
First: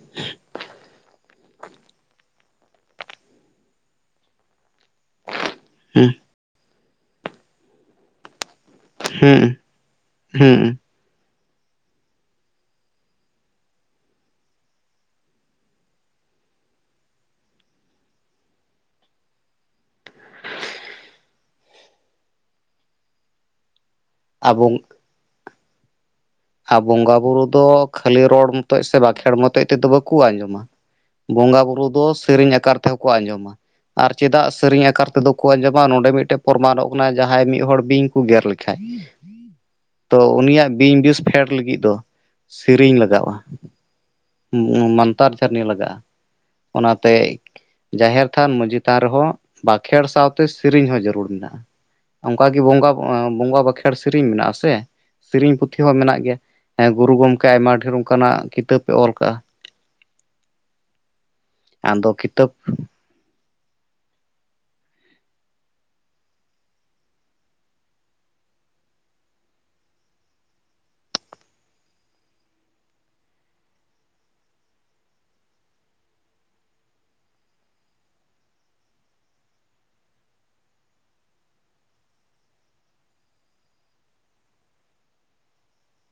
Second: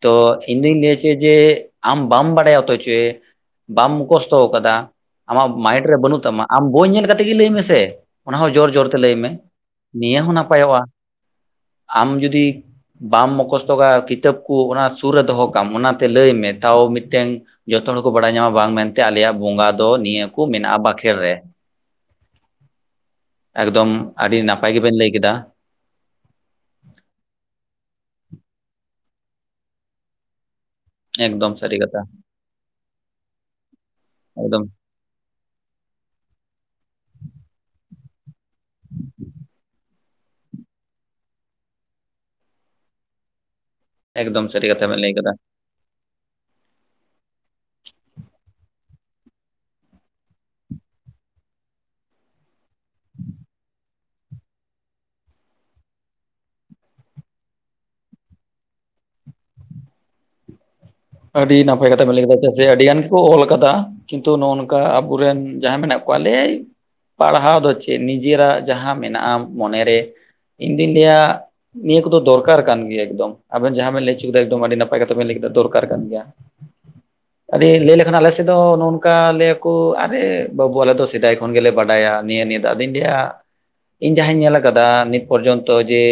ᱛᱚ ᱤᱧ ᱫᱩᱧ ᱞᱟᱹᱭᱟ ᱪᱮ ᱡᱮ ᱟᱢ ᱵᱟᱢ ᱵᱟᱲᱟᱭᱟ ᱚᱛᱚᱪᱮ ᱵᱟᱢ ᱢᱩᱠᱚᱥᱛᱚᱣ ᱠᱟᱫᱟ ᱾ ᱟᱢᱟᱜ ᱢᱟᱭᱤᱱᱰ ᱨᱮ ᱦᱩᱸ ᱵᱟᱹᱱᱩᱜ ᱛᱟᱢᱟ ᱟᱢ ᱵᱳᱭ ᱧᱮᱞ ᱠᱟᱛᱮᱜ ᱜᱮ ᱞᱟᱹᱭ ᱢᱮᱥᱮ ᱚᱱᱟ ᱦᱚᱸ ᱡᱳᱨ ᱡᱳᱨ ᱾ ᱞᱟᱹᱭ ᱢᱮ ᱦᱩᱸ ᱱᱤᱭᱟᱹ ᱦᱚᱸ ᱦᱩᱸ ᱱᱟᱯᱟᱭᱚᱜ-ᱟ, ᱟᱢ ᱡᱩᱫᱤ ᱵᱟᱢ ᱢᱠᱚᱥᱛᱚᱜ ᱠᱟᱜ-ᱟ ᱠᱤᱛᱟᱹᱵ ᱠᱚ ᱚᱱᱟ ᱥᱩᱨ ᱨᱮ ᱫᱚᱦᱚ ᱠᱟᱜᱟᱢ ᱚᱱᱟᱛᱮ ᱞᱟᱹᱭ ᱢᱮ ᱛᱟᱣ ᱢᱤᱫᱴᱮᱱ ᱡᱚᱛᱚ ᱦᱚᱲᱠᱚ ᱵᱟᱲᱟᱭ ᱧᱟᱢᱟ ᱵᱟᱝ ᱢᱮᱱᱛᱮ ᱟᱞᱮᱭᱟᱜ ᱵᱚᱸᱜᱟ ᱫᱚ ᱱᱤᱭᱟᱹ ᱠᱚ ᱢᱮᱱᱟᱜ-ᱟ ᱵᱟᱠᱷᱮᱲ ᱨᱮ ᱾ ᱮᱠᱫᱚᱢ ᱟᱹᱰᱤ ᱟᱵᱚ ᱱᱟᱯᱟᱭ ᱜᱮᱵᱮᱱ ᱞᱟᱹᱭ ᱠᱮᱫᱟ ᱾ ᱟᱨ ᱵᱚᱸᱜᱟ ᱵᱩᱨᱩ ᱫᱚ ᱠᱷᱟᱹᱞᱤ ᱨᱚᱲ ᱢᱚᱛᱚᱡ ᱥᱮ ᱵᱟᱸᱠᱷᱮᱬ ᱢᱚᱛᱚᱡ ᱛᱮᱫᱚ ᱵᱟᱠᱚ ᱟᱸᱡᱚᱢᱟ᱾ ᱮᱠᱫᱚᱢ ᱵᱚᱸᱜᱟ ᱥᱟᱹᱨᱤ ᱵᱩᱨᱩ ᱠᱟᱛᱷᱟ ᱫᱚ ᱥᱮᱨᱮᱧ ᱟᱠᱟᱨ ᱛᱮᱦᱚᱸ ᱠᱚ ᱟᱸᱡᱚᱢᱟ ᱟᱨ ᱪᱮᱫᱟᱜ ᱮᱠᱫᱚᱢ ᱥᱮᱨᱮᱧ ᱟᱠᱟᱨ ᱛᱮᱫᱚ ᱟᱸᱡᱚᱢᱟ ᱱᱚᱰᱮ ᱢᱤᱫᱴᱮᱡ ᱯᱨᱚᱢᱟᱱᱚᱜ ᱠᱟᱱᱟ ᱡᱟᱦᱟᱸᱭ ᱢᱤᱫ ᱦᱚᱲ ᱵᱤᱧ ᱠᱚ ᱜᱮᱨ ᱞᱮᱠᱷᱟᱹᱡ ᱛᱚ ᱩᱱᱤᱭᱟᱜ ᱵᱤᱧ ᱵᱤᱥ ᱯᱷᱮᱰ ᱞᱟᱹᱜᱤᱫ ᱫᱚ ᱥᱤᱨᱤᱧ ᱞᱟᱜᱟᱜ-ᱟ ᱮᱠᱫᱚᱢ ᱥᱟᱹᱨᱤ ᱠᱟᱛᱷᱟ ᱾ ᱵᱮᱱ ᱞᱟᱹᱭ ᱠᱟᱫᱟ ᱢᱟᱱᱛᱟᱨ ᱡᱷᱟᱹᱨᱱᱤ ᱞᱟᱜᱟᱜ-ᱟ, ᱚᱱᱟᱛᱮ ᱡᱟᱦᱮᱨ ᱛᱷᱟᱱ ᱢᱟᱺᱡᱷᱤ ᱛᱷᱟᱱ ᱨᱮᱦᱚᱸ ᱵᱟᱸᱠᱷᱮᱲ ᱥᱟᱶᱛᱮ ᱥᱮᱨᱮᱧ ᱦᱚᱸ ᱡᱟᱹᱨᱩᱲ ᱢᱮᱱᱟᱜ-ᱟ ᱾ ᱚᱱᱠᱟᱜᱤ ᱵᱚᱸᱜᱟ ᱵᱚᱸᱜᱟ ᱵᱟᱸᱠᱷᱮᱬ ᱥᱮᱨᱮᱤᱧ ᱢᱮᱱᱟᱜ ᱟᱥᱮ ᱥᱮᱨᱮᱧ ᱯᱩᱛᱷᱤ ᱦᱚᱸ ᱢᱮᱱᱟᱜ ᱜᱮᱭᱟ ᱾ ᱦᱮᱸ ᱜᱩᱨᱩ ᱜᱚᱝᱠᱮ ᱟᱭᱢᱟ ᱰᱷᱮᱨ ᱚᱱᱠᱟᱱᱟᱜ ᱠᱤᱛᱟᱹᱵ ᱮ ᱚᱞ ᱠᱟᱜ-ᱟ ᱾ ᱟᱹᱰᱤ ᱱᱟᱯᱟᱭ ᱠᱟᱛᱷᱟ ᱵᱤᱱ ᱟᱫᱚ ᱞᱟᱹᱭ ᱠᱮᱫᱟ ᱪᱮᱫᱟᱜ ᱠᱤᱛᱟᱹᱵ ᱥᱮ ᱟᱹᱰᱤ ᱜᱟᱱ ᱠᱚ ᱚᱞ ᱠᱟᱫᱟ ᱠᱤᱱᱛᱩ ᱱᱚᱜ ᱱᱚᱝᱠᱟ ᱟᱵᱚᱨᱮᱱ ᱡᱟᱦᱟᱸᱭ ᱢᱮᱱᱟᱜ ᱠᱚᱣᱟ ᱞᱟᱹᱭᱟᱭ ᱯᱟᱲᱦᱟᱣ ᱫᱚ ᱪᱮᱫ ᱱᱤᱡᱮᱨᱟᱜ ᱡᱟᱦᱟᱸ ᱢᱮᱱᱟᱜ-ᱟ ᱢᱚᱱᱮᱨᱮ ᱤᱧᱫᱩᱧ ᱞᱟᱹᱭᱟ ᱱᱤᱭᱟᱹ ᱠᱚᱫᱚ ᱫᱚᱨᱠᱟᱨ ᱠᱟᱱ ᱜᱮᱭᱟ ᱮᱠᱫᱚᱢ ᱟᱵᱮᱱ ᱡᱟᱦᱟᱸ ᱵᱮᱱ ᱞᱟᱹᱭᱪᱚ ᱠᱮᱫᱟ ᱟᱹᱰᱤ ᱱᱟᱯᱟᱭ ᱠᱟᱛᱷᱟ ᱵᱮᱱ ᱞᱟᱹᱭ ᱠᱮᱫᱟ ᱫᱚᱨᱠᱟᱨ ᱠᱟᱨ ᱠᱟᱱ ᱜᱮᱭᱟ ᱾ [unintelligible] ᱟᱹᱰᱤ ᱞᱟᱹᱭ ᱞᱮᱠᱷᱟᱱ ᱟᱞᱮ ᱥᱮᱫ ᱫᱚ ᱱᱚᱜᱚ ᱱᱚᱝᱠᱟ ᱞᱟᱹᱭᱟ ᱠᱚ ᱟᱨᱮ ᱵᱟᱹᱵᱩ ᱟᱞᱮ ᱫᱚ ᱥᱮᱫᱟᱭ ᱠᱷᱚᱱ ᱜᱮᱞᱮ ᱵᱟᱰᱟᱭᱟ ᱱᱤᱭᱟᱹ ᱱᱤᱭᱟᱹ ᱟᱫᱚᱧ ᱞᱟᱹᱭᱟ ᱤᱧ ᱡᱟᱦᱟᱸᱧ ᱧᱮᱞ ᱠᱟᱫᱟ ᱱᱤᱛ ᱯᱚᱨᱡᱚᱱᱛᱚ ᱡᱮ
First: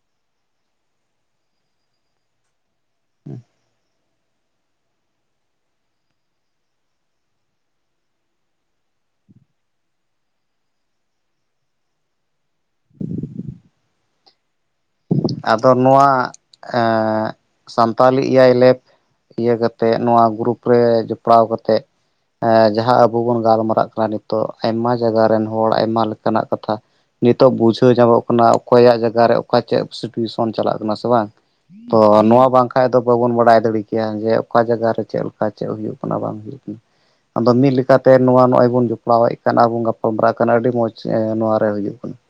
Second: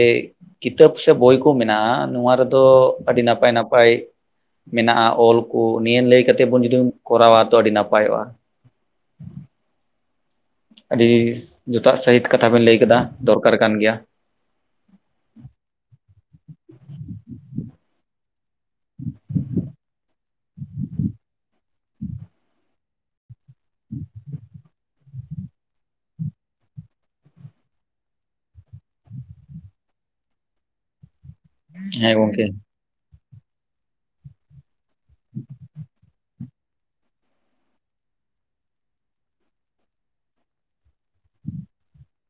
ᱠᱤᱛᱟᱹᱵ ᱥᱮ ᱵᱳᱭ ᱠᱚ ᱢᱮᱱᱟᱜ-ᱟ ᱱᱚᱣᱟ ᱨᱮᱫᱚ ᱟᱹᱰᱤ ᱱᱟᱯᱟᱭ ᱱᱟᱯᱟᱭ ᱢᱮᱱᱟᱜ-ᱟ ᱚᱞᱠᱩ ᱱᱤᱭᱟᱹ ᱞᱟᱹᱭ ᱠᱟᱛᱮᱫ ᱵᱚᱱ ᱡᱩᱫᱤ ᱠᱚᱨᱟᱣᱟ ᱛᱚ ᱟᱹᱰᱤ ᱱᱟᱯᱟᱭᱚᱜ-ᱟ ᱾ ᱟᱹᱰᱤ ᱡᱚᱛᱟᱛ ᱥᱟᱹᱦᱤᱛ ᱠᱟᱛᱷᱟ ᱵᱮᱤᱱ ᱞᱟᱹᱭ ᱠᱟᱫᱟ ᱫᱚᱨᱠᱟᱨ ᱠᱟᱱ ᱜᱮᱭᱟ ᱾ ᱟᱫᱚ ᱱᱚᱣᱟ ᱮᱸ ᱥᱟᱱᱛᱟᱞᱤ ᱮᱭᱟᱭ ᱞᱮᱯ ᱤᱭᱟᱹ ᱠᱟᱛᱮᱫ ᱱᱚᱣᱟ ᱜᱨᱩᱯ ᱨᱮ ᱡᱚᱯᱲᱟᱣ ᱠᱟᱛᱮᱫ ᱮ ᱡᱟᱦᱟᱸ ᱟᱵᱚ ᱵᱚᱱ ᱜᱟᱞᱢᱟᱨᱟᱜ ᱠᱟᱱᱟ ᱱᱤᱛᱚᱜ ᱟᱭᱢᱟ ᱡᱟᱭᱜᱟ ᱨᱮᱱ ᱦᱚᱲ ᱟᱭᱢᱟ ᱞᱮᱠᱟᱱᱟᱜ ᱠᱟᱛᱷᱟ ᱾ ᱱᱤᱛᱚᱜ ᱵᱩᱡᱷᱟᱹᱣ ᱧᱟᱢᱚᱜ ᱠᱟᱱᱟ ᱚᱠᱚᱭᱟᱜ ᱡᱟᱭᱜᱟ ᱨᱮ ᱚᱠᱟ ᱪᱮᱫ [unintelligible] ᱪᱟᱞᱟᱸᱜ ᱠᱟᱱᱟ ᱥᱮ ᱵᱟᱝ ᱦᱮᱸ ᱜᱚᱝᱠᱮ ᱱᱚᱣᱟ ᱵᱟᱝ ᱵᱟᱠᱷᱟᱡ ᱫᱚ ᱵᱟᱵᱚᱱ ᱵᱟᱲᱟᱭ ᱫᱟᱲᱮ ᱠᱮᱭᱟ ᱡᱮ ᱚᱠᱟ ᱡᱟᱭᱜᱟ ᱨᱮ ᱪᱮᱫ ᱞᱮᱠᱟ ᱪᱮᱫ ᱦᱩᱭᱩᱜ ᱠᱟᱱᱟ ᱵᱟᱝ ᱦᱩᱭᱩᱜ ᱠᱟᱱᱟ ᱾ ᱟᱫᱚ ᱢᱤᱫ ᱞᱮᱠᱟᱛᱮ ᱱᱚᱣᱟ ᱱᱚᱜᱚᱭ ᱵᱚᱱ ᱡᱚᱯᱲᱟᱣᱮᱫ ᱠᱟᱱ ᱟᱨᱵᱚᱱ ᱜᱟᱯᱟᱞᱢᱟᱨᱟᱜ ᱠᱟᱱᱟ ᱟᱹᱰᱤ ᱢᱚᱸᱡᱽ ᱱᱚᱣᱟ ᱨᱮ ᱦᱩᱭᱩᱜ ᱠᱟᱱᱟ ᱾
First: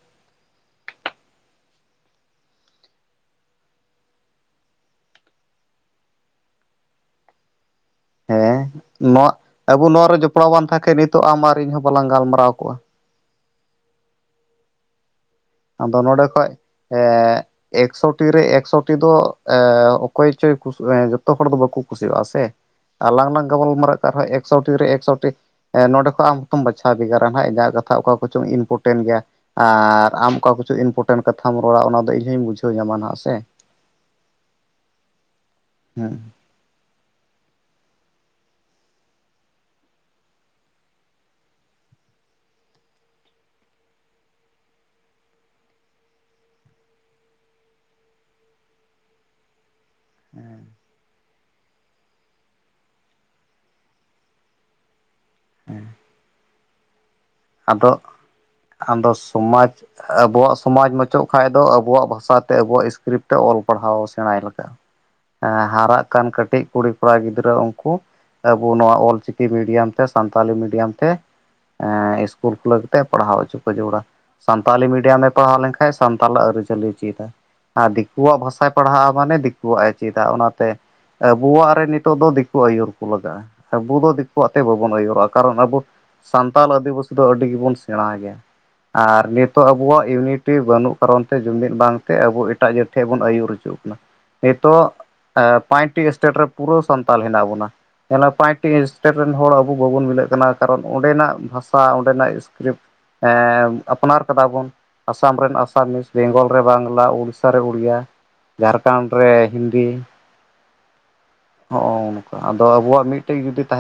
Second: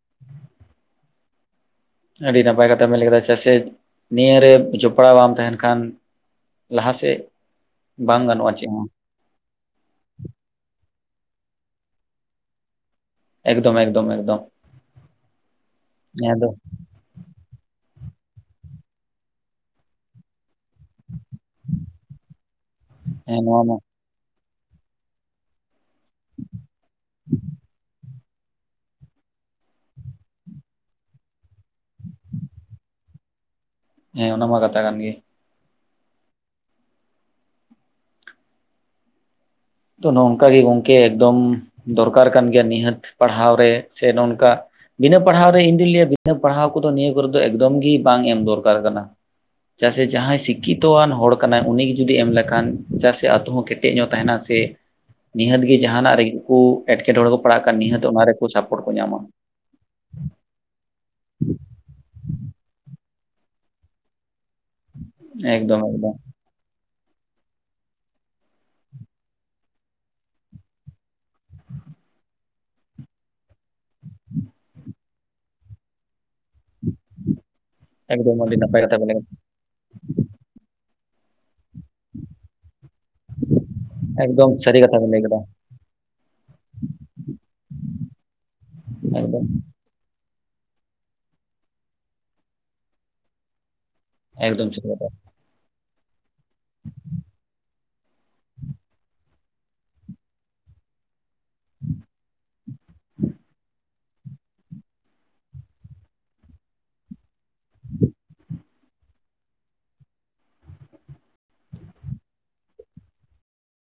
ᱟᱹᱰᱤ ᱱᱟᱯᱟᱭ ᱠᱟᱛᱷᱟ ᱵᱮᱱ ᱞᱟᱹᱭ ᱠᱮᱫᱟ ᱪᱮᱫᱟᱜ ᱥᱮ ᱱᱤᱭᱟᱹᱨᱮ ᱡᱚᱯᱲᱟᱣ ᱵᱟᱢ ᱛᱟᱦᱮᱱ ᱠᱷᱟᱱ ᱞᱟᱦᱟ ᱥᱮᱫ ᱵᱟᱝ ᱜᱟᱱᱚᱜ-ᱟ ᱦᱮᱸ ᱪᱮᱫ ᱦᱚᱸ ᱾ ᱱᱚᱣᱟ ᱟᱵᱚ ᱱᱚᱣᱟ ᱨᱮ ᱡᱚᱯᱲᱟᱣ ᱵᱟᱝ ᱛᱟᱦᱮᱸ ᱠᱷᱟᱡ ᱱᱤᱛᱚᱜ ᱟᱢ ᱟᱨ ᱤᱧᱦᱚᱸ ᱵᱟᱞᱟᱝ ᱜᱟᱞᱢᱟᱨᱟᱣ ᱠᱚᱜ-ᱟ ᱾ ᱮᱠᱫᱚᱢ ᱮᱠᱫᱚᱢ ᱮᱠᱫᱚᱢ ᱾ ᱟᱫᱚ ᱱᱚᱸᱰᱮ ᱠᱷᱚᱡ ᱮᱠᱥᱚᱴᱤ ᱨᱮ ᱮᱠᱥᱚᱴᱤ ᱫᱚ ᱮ ᱚᱠᱚᱭ ᱪᱚᱭ ᱡᱚᱛᱚ ᱦᱚᱲ ᱫᱚ ᱵᱟᱠᱚ ᱠᱩᱥᱤᱣᱟᱜ-ᱟ ᱥᱮ ᱾ ᱟᱞᱟᱝ ᱦᱮᱸ ᱞᱟᱝ ᱱᱚᱣᱟ ᱢᱟ ᱜᱟᱞᱢᱟᱨᱟᱜ ᱠᱟᱱ ᱨᱮᱦᱚᱸ ᱮᱠᱥᱚᱴᱤ ᱨᱮ ᱮᱠᱥᱚᱴᱤ ᱱᱚᱸᱰᱮ ᱠᱷᱚᱱᱚᱡ ᱟᱢ ᱦᱚᱸᱚᱛᱚᱢ ᱵᱟᱪᱷᱟᱣ ᱵᱷᱮᱜᱟᱨᱟ ᱦᱟᱸᱜ ᱤᱧᱟᱹᱜ ᱠᱟᱛᱷᱟ ᱚᱠᱟ ᱠᱚᱪᱚᱝ ᱤᱢᱯᱨᱚᱴᱮᱱᱴ ᱜᱮᱭᱟ, ᱟᱨ ᱟᱢ ᱚᱠᱟ ᱠᱤᱪᱷᱩ ᱤᱱᱯᱚᱴᱮᱱᱴ ᱠᱟᱛᱷᱟ ᱨᱚᱲ ᱚᱱᱟ ᱤᱧ ᱦᱚᱸ ᱵᱩᱡᱷᱣ ᱧᱟᱢᱟ ᱦᱟᱸᱜ ᱥᱮ ᱾ ᱦᱮᱸ ᱚᱱᱟ ᱢᱟ ᱠᱟᱛᱷᱟ ᱠᱟᱱ ᱜᱮ᱾ ᱦᱮᱸ᱾ ᱛᱚ ᱱᱚᱝᱠᱟ ᱜᱮ ᱜᱚᱝᱠᱮ ᱮᱠᱫᱚᱢ ᱫᱚᱨᱠᱟᱨ ᱠᱟᱱ ᱜᱮᱭᱟ ᱱᱤᱦᱟᱹᱛ ᱯᱟᱲᱦᱟᱣ ᱨᱮ ᱥᱮ ᱱᱚᱝᱠᱟ ᱵᱤᱱᱟᱹ ᱯᱟᱲᱦᱟᱣ ᱨᱮ ᱤᱧᱫᱩᱧ ᱞᱟᱹᱭᱟ ᱵᱤᱱᱟᱹ ᱯᱟᱲᱦᱟᱣ ᱠᱚᱫᱚ ᱱᱤᱭᱟᱹ ᱠᱚᱨᱮ ᱫᱚ ᱮᱠᱫᱚᱢ ᱜᱮ ᱵᱟᱝ ᱮᱢ ᱫᱚᱨᱠᱟᱨ ᱠᱟᱱᱟ᱾ ᱡᱟᱭ ᱥᱮ ᱡᱟᱦᱟᱸᱭ ᱥᱤᱠᱷᱤᱛᱚᱶᱟᱱ ᱦᱚᱲ ᱠᱟᱱᱟᱭ ᱩᱭᱱᱝᱱᱤ ᱜᱮ ᱡᱩᱫᱤ ᱮᱢ ᱞᱮᱠᱷᱟᱱ ᱡᱟᱭ ᱥᱮ ᱟᱛ ᱦᱚᱸ ᱠᱮᱴᱮᱡ ᱧᱚᱜ ᱛᱟᱦᱮᱸᱱᱟ ᱥᱮ ᱱᱤᱦᱟᱹᱛ ᱜᱮ ᱡᱟᱦᱟᱸᱱᱟᱜ ᱨᱮᱜᱮ ᱠᱚ ᱮᱴᱠᱮᱴᱚᱬᱮ ᱠᱚ ᱯᱟᱲᱟᱜ ᱠᱟᱱ ᱟᱫᱚ ᱱᱤᱦᱟᱹᱛ ᱚᱱᱟ ᱨᱮᱠᱚ ᱥᱟᱯᱳᱨᱴ ᱠᱚ ᱧᱟᱢᱟ ᱾ ᱟᱵᱩᱣᱟᱜ ᱥᱚᱢᱟᱡ ᱢᱟᱪᱚᱜ ᱠᱷᱟᱱᱡ ᱫᱚ ᱟᱵᱩᱣᱟᱜ ᱵᱷᱟᱥᱟᱛᱮ ᱟᱵᱩᱣᱟᱜ ᱥᱤᱥᱠᱨᱤᱯᱴ ᱛᱮ ᱚᱞ ᱯᱟᱲᱦᱟᱣ ᱥᱮᱬᱟᱭ ᱞᱮᱠᱷᱟᱡ ᱦᱮᱸ ᱮᱠᱫᱚᱢ ᱦᱟᱨᱟᱜ ᱮᱠᱫᱚᱢ ᱠᱟᱱ ᱠᱟᱹᱴᱤᱡ ᱠᱩᱲᱤ ᱠᱚᱲᱟ ᱜᱤᱫᱽᱨᱟᱹ ᱩᱱᱠᱩ ᱟᱵᱚ ᱱᱚᱣᱟ ᱚᱞᱪᱤᱠᱤ ᱢᱤᱰᱤᱭᱟᱢ ᱛᱮ ᱥᱟᱱᱛᱟᱞᱤ ᱢᱤᱰᱤᱭᱟᱢ ᱛᱮ ᱮᱸ ᱤᱥᱠᱩᱞ ᱠᱷᱩᱞᱟᱹᱣ ᱠᱟᱛᱮᱜ ᱯᱟᱲᱦᱟᱣ ᱦᱚᱪᱚ ᱠᱚ ᱡᱟᱹᱲᱩᱲᱟ᱾ ᱥᱟᱱᱛᱟᱞᱤ ᱢᱤᱰᱤᱭᱟᱢᱮ ᱯᱟᱲᱦᱟᱣ ᱞᱮᱱᱠᱷᱟᱱᱡ ᱥᱟᱱᱛᱟᱞᱟᱜ ᱟᱹᱨᱤᱪᱟᱹᱞᱤ ᱪᱮᱫᱟ᱾ ᱟ ᱮᱠᱫᱚᱢ ᱫᱤᱠᱩᱣᱟᱜ ᱟᱹᱰᱤ ᱵᱷᱟᱥᱟᱭ ᱱᱟᱯᱟᱭ ᱠᱟᱛᱷᱟ ᱵᱮᱱ ᱯᱟᱲᱦᱟᱜᱼᱟ ᱞᱟᱹᱭ ᱠᱮᱫᱟ ᱢᱟᱱᱮ ᱫᱤ ᱠᱩᱣᱟᱜ ᱮ ᱪᱮᱫᱟ ᱚᱱᱟᱛᱮ ᱟᱵᱚᱣᱟᱜ ᱨᱮ ᱱᱤᱛᱚᱜ ᱫᱚ ᱫᱤᱠᱩ ᱟᱹᱭᱩᱨ ᱠᱚ ᱞᱟᱜᱟᱜᱼᱟ ᱟᱵᱚ ᱫᱚ ᱫᱤᱠᱩᱣᱟᱜ ᱮᱠᱫᱚᱢ ᱛᱮ ᱥᱟᱹᱨᱤ ᱵᱟᱵᱚᱱ ᱠᱟᱛᱷᱟ ᱵᱮᱱ ᱞᱟᱹᱭ ᱟᱹᱭᱩᱨᱚᱜᱼᱟ ᱠᱮᱫᱟ ᱠᱟᱨᱚᱱ ᱟᱵᱚ ᱥᱟᱱᱛᱟᱲ ᱟᱹᱫᱤᱵᱟᱹᱥᱤ ᱫᱚ ᱟᱹᱰᱤ ᱜᱮᱵᱚᱱ ᱥᱮᱬᱟ ᱜᱮᱭᱟ, ᱟᱨ ᱮᱠᱫᱚᱢ ᱱᱤᱛᱚᱜ ᱟᱵᱚᱣᱟᱜ ᱤᱭᱩᱱᱤᱴᱤ ᱵᱟᱹᱱᱩᱜ ᱠᱟᱨᱚᱱ ᱛᱮ ᱡᱩᱢᱤᱫ ᱵᱟᱝᱛᱮ ᱟᱵᱚ ᱮᱴᱟᱜ ᱡᱟᱹᱛ ᱴᱷᱮᱱ ᱵᱚᱱ ᱟᱹᱭᱩᱨ ᱚᱪᱩᱜ ᱠᱟᱱᱟ᱾ ᱮᱠᱫᱚᱢ ᱱᱤᱛᱚᱜ ᱥᱟᱹᱨᱤ ᱠᱟᱛᱷᱟ ᱯᱟᱸᱪᱴᱤ ᱥᱴᱮᱴ ᱨᱮ ᱯᱩᱨᱟᱹ ᱥᱟᱱᱛᱟᱞ ᱦᱮᱱᱟᱸᱜ ᱵᱚᱱᱟ᱾ ᱚᱱᱟ ᱯᱟᱸᱪᱴᱤ ᱥᱴᱮᱴ ᱨᱮᱱ ᱦᱚᱲ ᱟᱵᱚ ᱵᱟᱵᱚᱱ ᱢᱤᱞᱟᱹᱜ ᱠᱟᱱᱟ ᱠᱟᱨᱚᱱ ᱚᱸᱰᱮᱱᱟᱜ ᱵᱷᱟᱥᱟ ᱚᱸᱰᱮᱱᱟᱜ ᱮᱥᱠᱨᱤᱯᱴ ᱮ ᱟᱯᱱᱟᱨ ᱠᱟᱫᱟ ᱵᱚᱱ ᱟᱥᱟᱢ ᱨᱮᱱ ᱟᱥᱟᱢᱤᱥ, ᱵᱮᱝᱜᱚᱞ ᱨᱮ ᱵᱟᱝᱞᱟ, ᱩᱲᱤ ᱥᱥᱟ ᱨᱮ ᱩᱲᱤᱭᱟ, ᱡᱷᱟᱲᱠᱷᱚᱸᱰ ᱨᱮ ᱦᱤᱱᱫᱤ᱾ ᱦᱚᱸᱜᱼᱚᱝᱠᱟ ᱟᱫᱚ ᱟᱵᱚᱣᱟᱜ ᱢᱤᱫᱴᱮᱡ ᱡᱩᱫᱤ ᱛᱟᱦᱮᱸ